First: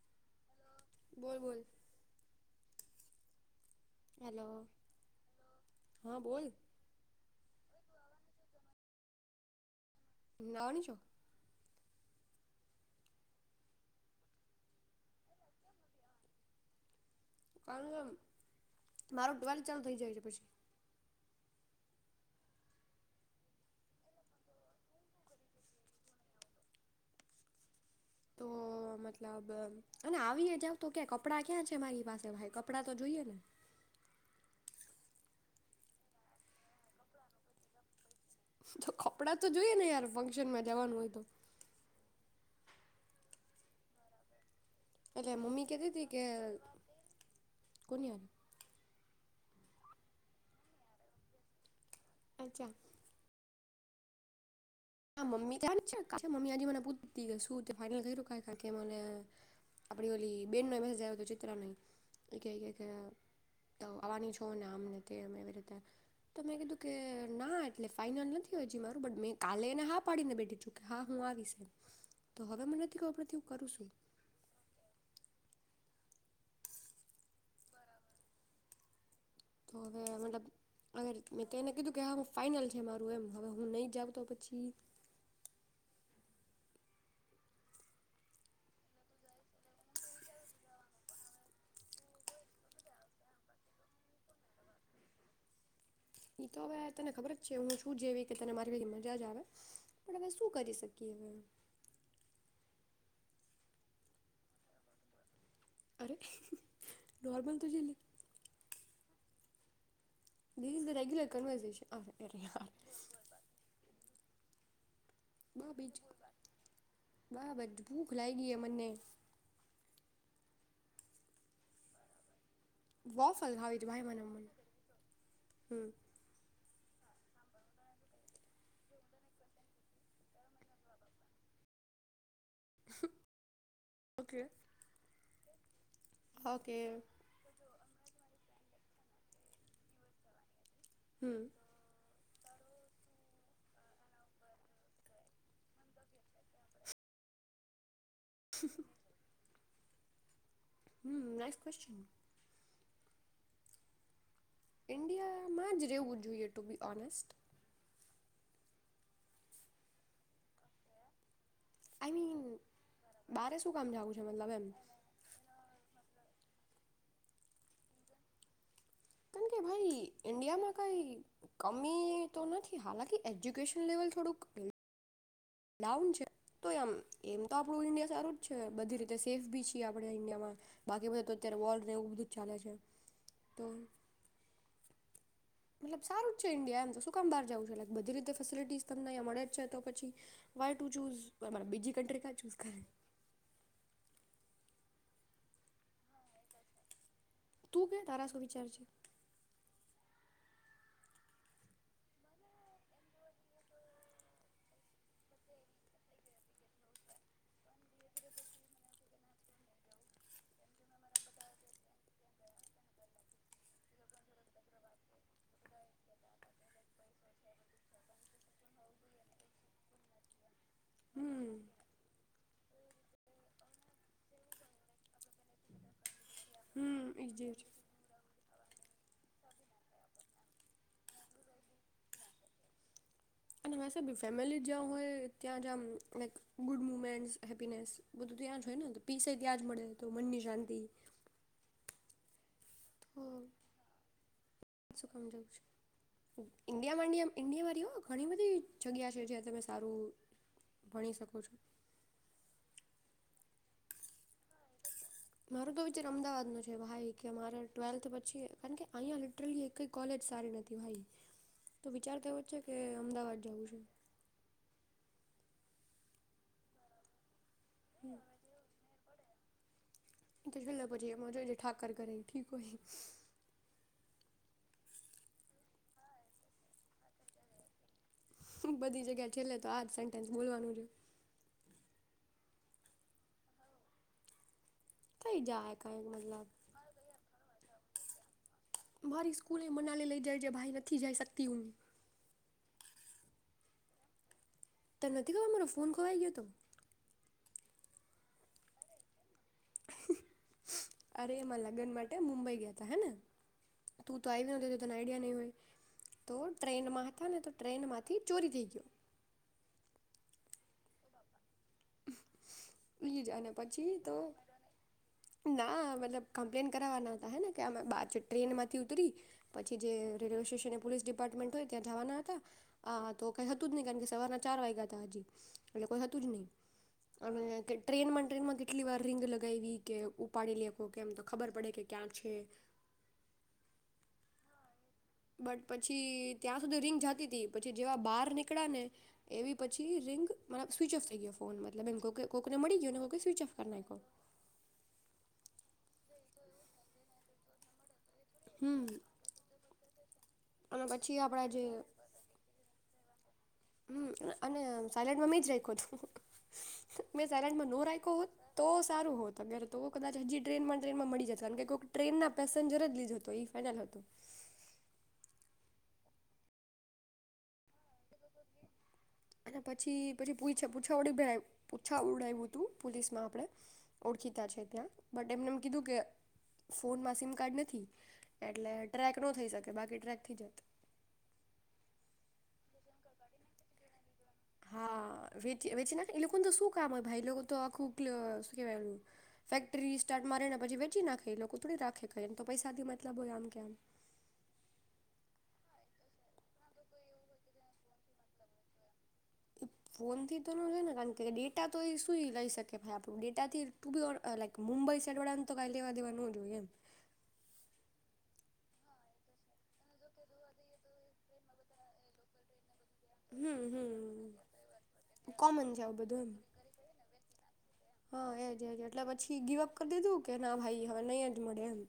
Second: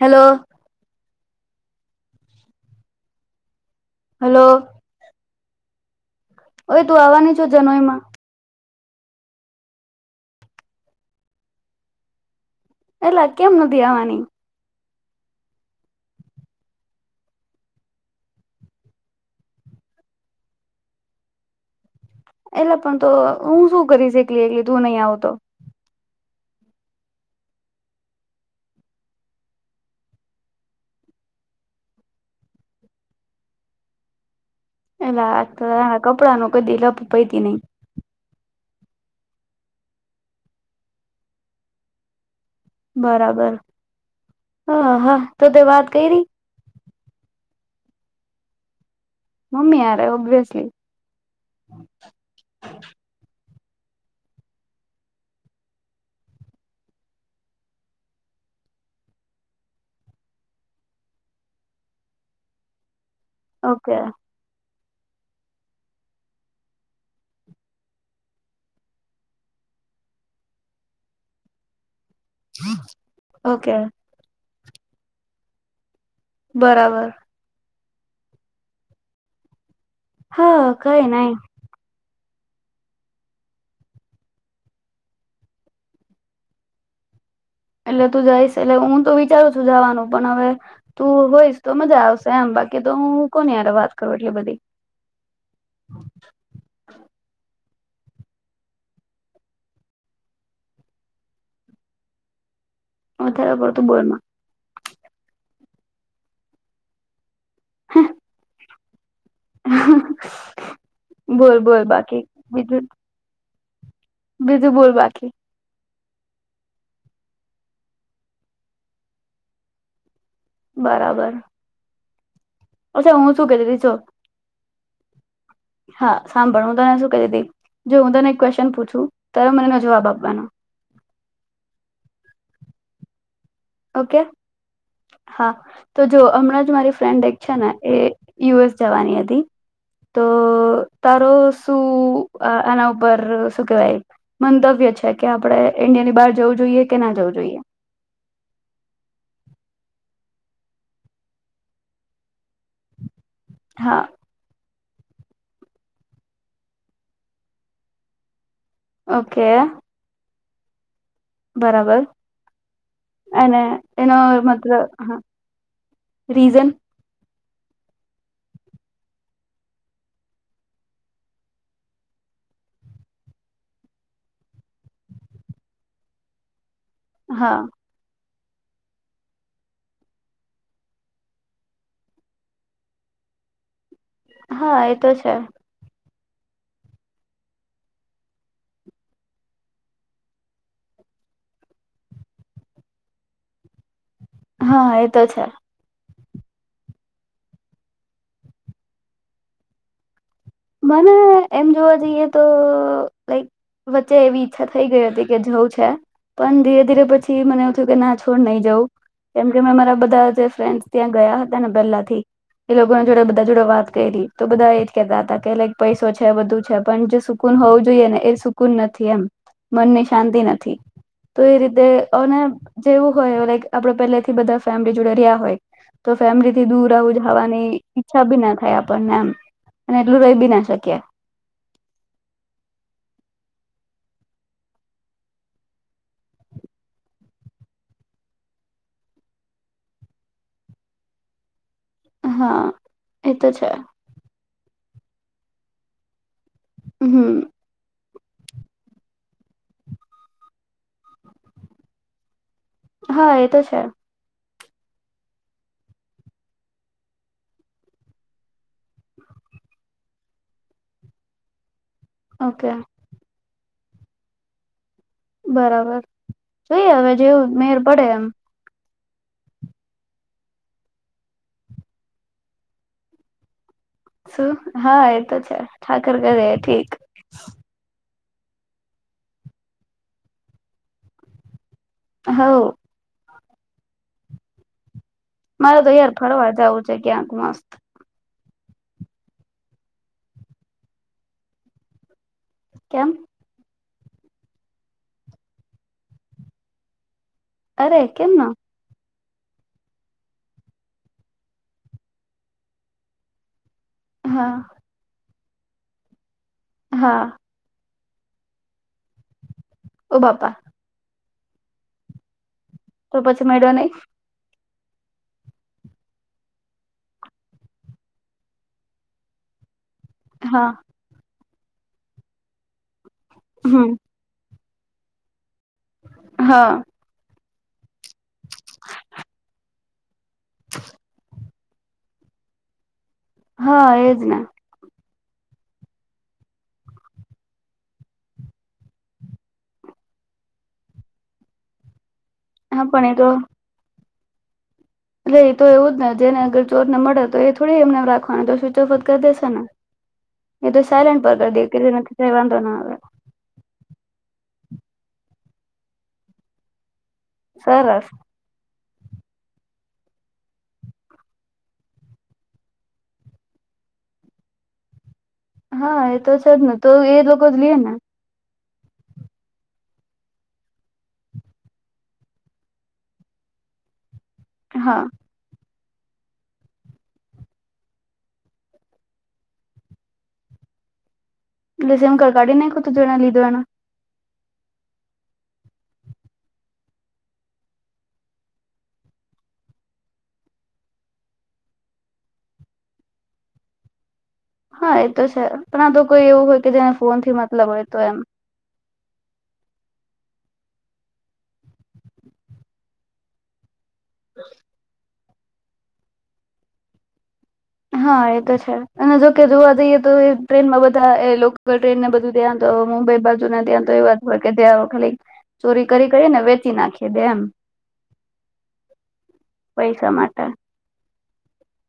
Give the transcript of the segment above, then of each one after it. Hello બોલ બોલ hello hello હા બોલ ઓય તું આવવાની છું જનોઈ માં? તું આવવાની છો? એટલા કેમ નથી આવાની? કારણ મારું ટ્વેલ્થ ચાલુ થઇ જાય છે પછી. એટલા પણ તો હું શું કરીશ એકલી એકલી તું નહી આવું તો. તો મતલબ અને આવીએ જાવ તો કે કપડા ક્યાં છે મારી પાસે ભાઈ કપડાં તો જોઈએને. એટલે આ તો આ કપડા નો લપ કદી પૈતી નહી. તો કપડાં તો જોઈએ ને યાર ફંક્શનમાં જવાનું હોય તો. બરાબર. હા હા એટલે તો તે મમ્મી વાત કહેતી કયરી ફરી આવ મમ્મી હારે ઓબ્વિયસલી. અચ્છા હા મમ્મી [inaudible] મમ્મી આજે મને પૂછતી [inaudible] આપડી ઓલી બેનને [inaudible] ચિત્રા ને તો એ કે ઓલા તો ઓકે આવાની છો ને આમને. તે અમે તેવી રીતે તો મે કીધુ કે ના એટલે ફાઈનલ નથી હજી મારું બટ મે કાલે. ને હુ હા પાડીને બેઠી છુ કે હા હું આવી. તો હવે મને નથી કે ખબર પડતી હું કરું ઓકે શું બરાબર. તો હવે મતલબ હા કઈ હવે નહી. મેં તેને કીધું કે હા હવે ફાઈનલ છે મારું એમ હવે હું નહી જાવ તો પછી. એટલે તું જઈશ એટલે હું તો વિચારું છું જવાનું પણ હવે તું હોઈશ તો મજા આવશે એમ બાકી તો હું કોને યાર વાત કરું એટલે બધી. ઈ તો હવે તને ખબર જ છે હું જેવી રીતે તને મારી ભેગા મજા જ આવે પણ અવે શું કરી શક્યુ એને અત્યારે બધુ બંધ અરે. નોર્મલ તો છેને હાહ there is the regular conversation ah અરે યાર બીજું બીજું, બોલ બાકી બ બીજું. વાહબજ હુ ભુલાઈ ગઇ અને બરાબર. અચ્છા હું શું વોફેલ કતી હા હતી એ જો [inaudible] હા સાંભળ. શુ કહતી દી જો હું તને ક્વેશન પૂછું ત્યારે મનેનો જવાબ આપવાનો. ઓકે. હા. તો જો હમણાં ઓકે જ મારી ફ્રેન્ડ એક છે. એ યુ એસ જવાની હતી તો. તારો હમ સું આના ઉપર શું કેવાય મંતવ્ય છે કે આપણે ઇન્ડિયાની બહાર જવું જોઈએ કે ના જવું જોઈએ હ નાઇસ ક્વેશચન હા. ઇન્ડિયામાં જ રહેવું જોઈએ ટુ બી ઓનેસ્ટ ઓકે. બરાબર આઈ મીન બારે અને શું કામ એનો જાવું છે એમ મતલબ હા રીઝન કારણ કે ભાઈ ઈન્ડિયામાં કઈ કમી તો નથી હાલાકી એજ્યુકેશન લેવલ થોડુંક ડાઉન છે તો એમ એમ તો હા આપડું ઈન્ડિયા સારું બધી રીતે સેફ બી છીએ આપ ઇન્ડિયામાં બાકી બધા અત્યારે વાર ન એવું બધું ચાલે છે તો હા એ તો છે મતલબ સારું જ છે ઇન્ડિયા એમ શું કામ બહાર જવું છે એટ બધી રીતે ફેસિલિટી તમને મળે છે તો પછી વાય ટુ ચૂઝ બીજી કન્ટ્રી કા ચૂસ કરે હા એતો છે તું ક્યા તારા શું વિચાર છે. મને એમ જોવા જઈએ તો લાઈક વચ્ચે એવી ઈચ્છા થઈ ગઈ હતી કે જઉું છે પણ ધીરે ધીરે પછી મને એવું થયું કે ના છોડ નહી જવું કેમ કે મેં મારા બધા જે ફ્રેન્ડસ ત્યાં ગયા હતા ને પહેલા થી એ લોકોને જોડે બધા જોડે વાત કરી તો બધા એ જ કેહેતા હતા કે લાઈક પૈસો છે બધું છે પણ જે સુકૂન હોવું જોઈએ ને એ સુકૂન નથી એમ મનની શાંતિ નથી તો હમ એ રીતે અને જેવું હોય લાઇક આપડે પહેલા થી બધા ફેમિલી જોડે રહ્યા હોય તો ફેમિલી દૂર હમ આવ એ જે જવાની છે ઈચ્છા બી ના થયા આપણને એમ અને ર રહી બી ના શકીએ ફેમિલી જ્યાં હોય ત્યાં જ ગુડ મુમેન્ટ હેપીને બધું ત્યાં જ હોય ને પીસે ત્યાં જ મળે તો મનની શાંતિ હા. તો એતો છે. શું કમજોર છ ઇન્ડિયામાં હમ ન્ડિયા વારી હ ઘણી બધી જગ્યા છે જ્યા તમે સારું ભણી શકો છો હા એ તો છે. મારો તો વિચાર અમદાવાદ નો છે ભાઈ કે અરે ટ્વેલ્થ પછી કારણ કે અહીંયા લિટરલી કઈ કોલેજ સારી નથી ભાઈ તો વિચાર થવો જ છે ઓકે કે અમદાવાદ જવું છે. બરાબર જોઈ હવે જેવું મેર પડે એમ [unintelligible] શું હા એતો છે ઠાકર કરે ઠીક બધી જગ્યા છેલ્લે તો આ જ સેન્ટેન્સ બોલવાનું છે હવ થઈ જાય મારે તો કાંઈક યાર મતલબ ફરવા જવું છે ક્યાંક મસ્ત મારી સ્કૂલ એ મનાલી લઈ જાય જે ભાઈ નથી જઈ શકતી હું કેમ ત નથી ખબર મારો ફોન ખોવાઈ ગયો હતો અરે કેમ ના અરે એમાં લગ્ન માટે મુંબઈ ગયા ત હેને તું તો હા આઈવી નતી તો તને આઈડીયા નહીં હોય. તો ટ્રેનમાં હા હતા ને તો ટ્રેનમાં થી ચોરી થઈ ગયો. ઓ બાપા [inaudible] તો [inaudible] અને મેળ્યો નહી પછી તો ના મતલબ કમ્પ્લેન કરાવવા ના હતા હેને કેમે ટ્રેન માંથી ઉતરી પછી હા રેલ્વેસ્ટેશને એ પોલીસ ડિપાર્ટમેન્ટ હો જવાનાં હતા. કઈ હતું હમ નય [unintelligible] સવારના ચાર વાગ એટલે કોઈ હતું જ નય. [unintelligible] હા. ટ્રેનમાં ટ્રેનમાં કેટલી વાર રીંગ લગાયવી કે ઉપાડી લેહો કેમ તો ખબર પડે કે ક્યાં છે. હા એજ ને. બટ પછી ત્યાં સુધી રિંગ જતી હતી પછી જેવા બહાર નીકળ્યા ને, એવી પછી રિંગ સ્વિચઓફ થઈ ગયો ફોન મતલબ એમ કોકને મળી હા પણ એ ગયોને તો સ્વિચઓફ કર નાયખો. એતો એવું જ ને જેને અગર ચોર ને મળે તો એ થોડી એમને હા, તો હમ સ્વિચઓફ જ કરી દેશે ને, એતો અને પછી સાયલેન્ટ પર આપણા જે કરી દે વાંધો ના આવે. હમ અને સાયલેન્ટ માં મેજ રાયખો તો. મેં સાયલેટમાં નો સરસ રાયખો હોટ તો સારું હોત અગર કદાચ હજી ટ્રેનમાં ટ્રેનમાં મળી જતે ટ્રેન ના પેસેન્જર જ લીધો હતો. હા એ તો છે જ ને તો એ લોકોજ લિયે ને. અને પછી પછી પૂછડાવ્યું ઉડાયું હતું પોલીસમાં આપણે ઓળખીતા છે ત્યાં હા બટ એમને કિધું કે ફોનમાં સીમ કાર્ડ નથી, એટલે ટ્રેક ન થઈ શકે બાકી ટ્રેક થઈ જતે. એટલે [unintelligible] હા વેચી નાખે એ લોકોને તો શું કામ હોય ભાઈ લોકો તો આખું શ કેવાય, ફેક્ટરી સ્ટાર્ટ મારેને પછી વેચી નાખે લોકો થોડી રાખેમ તો પૈસાથી મતલબ હોય આમ કે આમ. હા એ તો છે પણ આ તો કોઈ એવું હોય કે જેને ફોન થી મતલબ હોય તો એમ. ફોનથી તો નો હોય ને કારણ કે ડેટા તો શું લઈ શકે આપણા ભાઈ ડેટા થી [unintelligible] [unintelligible] હા એ તો છે, અને જોકે જોવા જઈએ તો ટ્રેનમાં બધા એ લોકલ ટ્રેનને બધું ધ્યાન તો મુંબઈ હમ બાજુને ત્યાં તો એ વાત હોય હમ કે ત્યાં ખાલી, કોમન છે ચોરી આવું કરી બધું કરી એમ ને વેચી નાખી દે એમ. હા એજ એજ એટલે પછી ગીવઅપ કરી પૈસા દીધું કે માટે ના ભાઈ હવે નયજ મળે એમ.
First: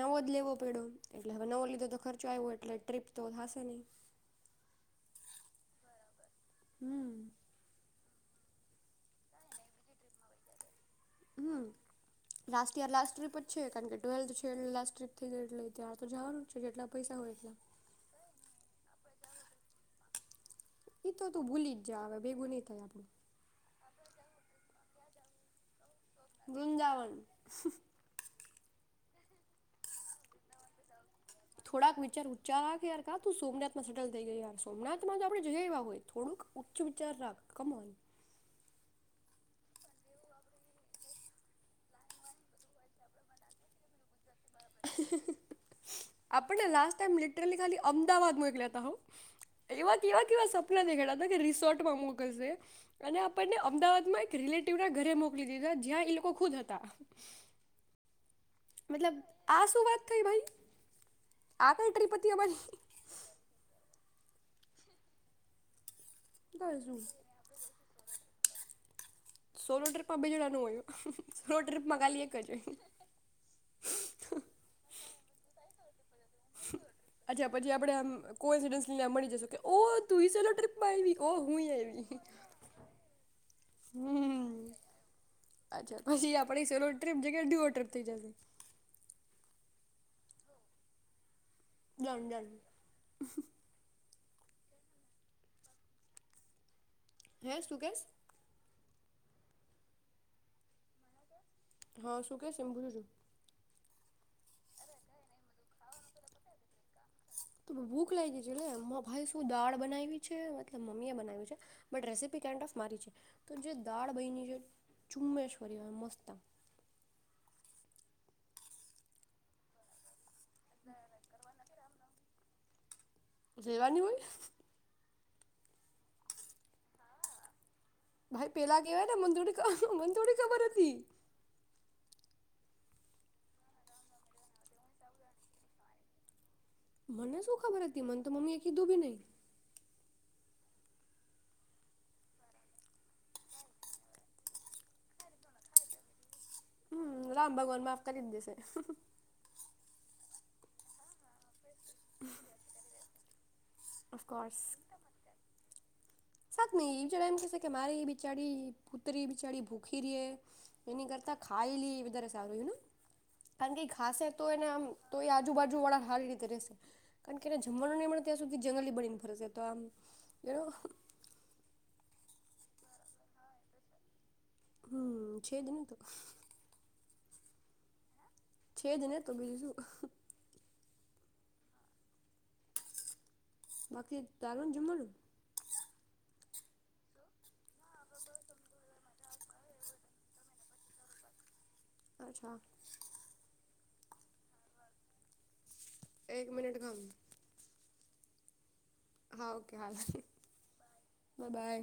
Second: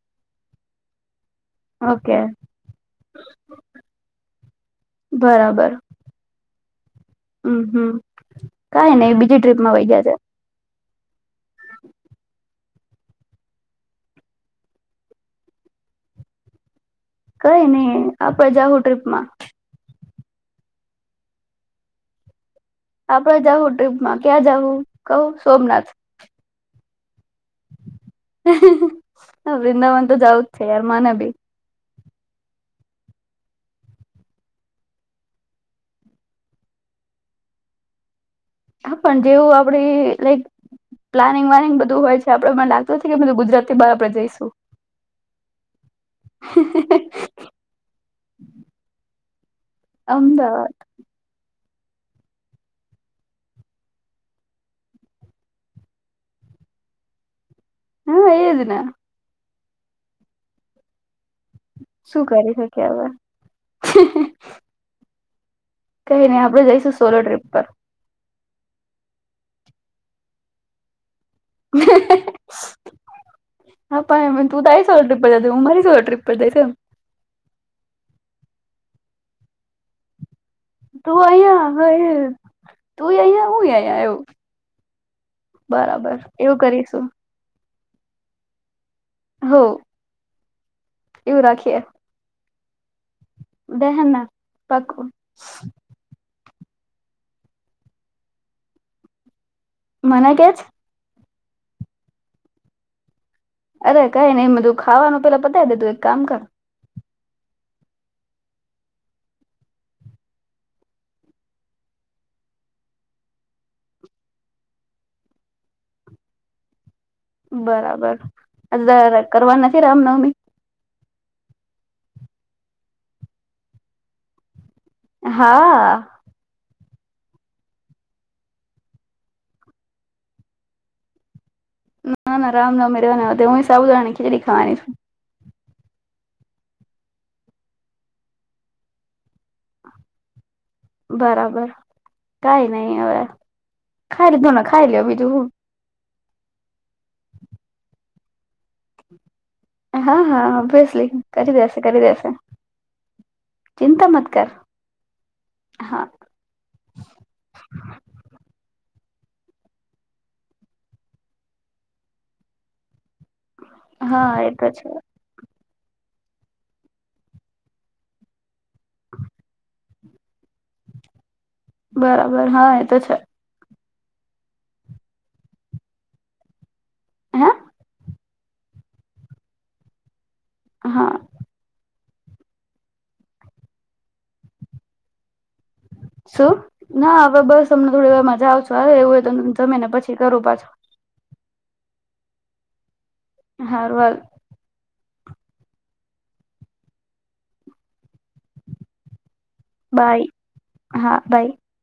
નવોજ લેવો પયડો. એટલે હવે નવો લીધો તો ઓકે ખર્ચો આવ્યો એટલે ટ્રીપ તો થાશે નય. બરાબર હમ હમ. કઈ નને બીજી ટ્રીપમાં વહી ગયા છે. હમ લાસ્ટ યર લાસ્ટ ટ્રીપ જ છે કારણ કે ટ્વેલ્થ છે એ લાસ્ટ ટ્રીપ થઈ ગઈ એટલે ત્યાર તો જવાનું છે. પૈસા હોય એટલા કઈ નઈ આપડ જાહું ટ્રીપમાં. એ તો તું ભૂલી જ જ હ ભેગું થાય આપણું આપણે જહુ ટ્રીપ ક્યાં જવું કવ સોમનાથ. વૃંદાવન. [inaudible] હ વૃંદાવન તો જવું જ છે યાર મને બી. થોડાક વિચાર ઉચ્ચાર રાખ યાર કા તું સોમનાથમાં સેટલ થઈ ગય યાર સોમનાથમાં તો આપણે જઈયા હોય થોડુંક ઉચ્ચ વિચાર રાખ કમાનું. હા પણ જેવું આપડી લાઈક, પ્લાનિંગ વાનિંગ બધું હોય છે આપડે મને લાગતું નથી કે બધું ગુજરાતી બહ આપડે જઈશું. આપણને લાસ ટાઈમ લિટરલી ખાલી અમદાવાદમાંલે હતા. એવા કેવા કેવા અમદાવાદ સપના દેખાયડા હતા કે રિસોર્ટ અને અમદાવાદ એક ર ના ઘરે મોકલી દીધા જ્યાં એ લોકો ખુદ હતા. હા એ મતલબ આ શું વાત થઈ ભાઈ? આ કઈ ટ્રીપ શું હતી કરી અમારી શકી હવે. કઈ નહી આપણેે બસ જઈશું જો સોલો ટ્રીપ પર. સોલો ટ્ર્રીપમાં બેજડાનું હોય. અપ એમ તું તાય સ બધા હુંરી ટ્ર્રીપ અચ્છા પછી આપડે આમ કોઈઇસીડન્સ નહી એમની જઈકે ઓ તુંહી ચલો. ટ્રિપ આઇવિ તું ઓ હું અહિયાં હવે તું અહિયાં હું અહિયાં એવું અ્છા બરાબર પછી એવું આપણી સલો કરીશું ટ્રીપની જગ્યા ટપ જશે. [unintelligible] હ. Done done. દેહના, [unintelligible] હે સુુંકેશી મન કે છે? [unintelligible] અરે કઈ નઈ બધું ખાવાનું તો મેં પતાઇ ધીધુ, એક કામ કર. ભૂખ લાગી છે ને મુ ભાઇ શું દાળ બનાવી છે મતલબ મમ્મી બનાવી છે બટ રેસીપી કાઇન્ડ ઓફ મારી છે તો જે દાળ બની છે ચુ્મ્યા જ કરીએ મસ્ત બરાબર, એટલે એને કરવા નથી રામનવમી? સેવાની હોય. હા. ભાઈ પેલા કેવાય ને મન થોડી મન થોડી ખબર હતી. ના ના, રામનવમી રહેવા દે, હું ય સાબુદાણાની ખીચડી ખાવાની છું. મને શું ખબર હતી? મને તો મમ્મી એ કીધું બી નહીં. બરાબર, કંઈ નહીં. હવે ખાઈ લીધું ને તો ખાઈ લો, બીજું હુ? હમ, રામ ભગવાન માફ કરી દે છે. હા, હા, ઓબવ્યિસલી કરી દેશે. કરી દેશે. ચિંતા મત કર અફકોસ, હા [unintelligible] વિશે તમારી બિચારી. કૂતરી બિચડી ભૂખી રહે, એની કરતા ખાઈલે એ વધારે સારું ને. કારણ કે ખાસે હા તો એ એને છે આમ તો એ આજુબાજુ [unintelligible] આવી જ રહેસે કારણ કે, એને જમવાનું નહીં મળે ત્યાં સુધી સુધી જંગલી બળ ની ફરજ તો આમ. એનો બરાબર. હા એ તો છે. હમ છ દને તો. હે? છે જ તો બીજું શું. હા. બાકી તારું જમલું? શું? ના હવે બસ તમને થોડી વાર મજા આવો હ એવું જમી ને પાછી કરું પાછું. અચ્છા. હારવાલ. એક મિનિટ ઘામ હા ઓકે હા, બાય બાય.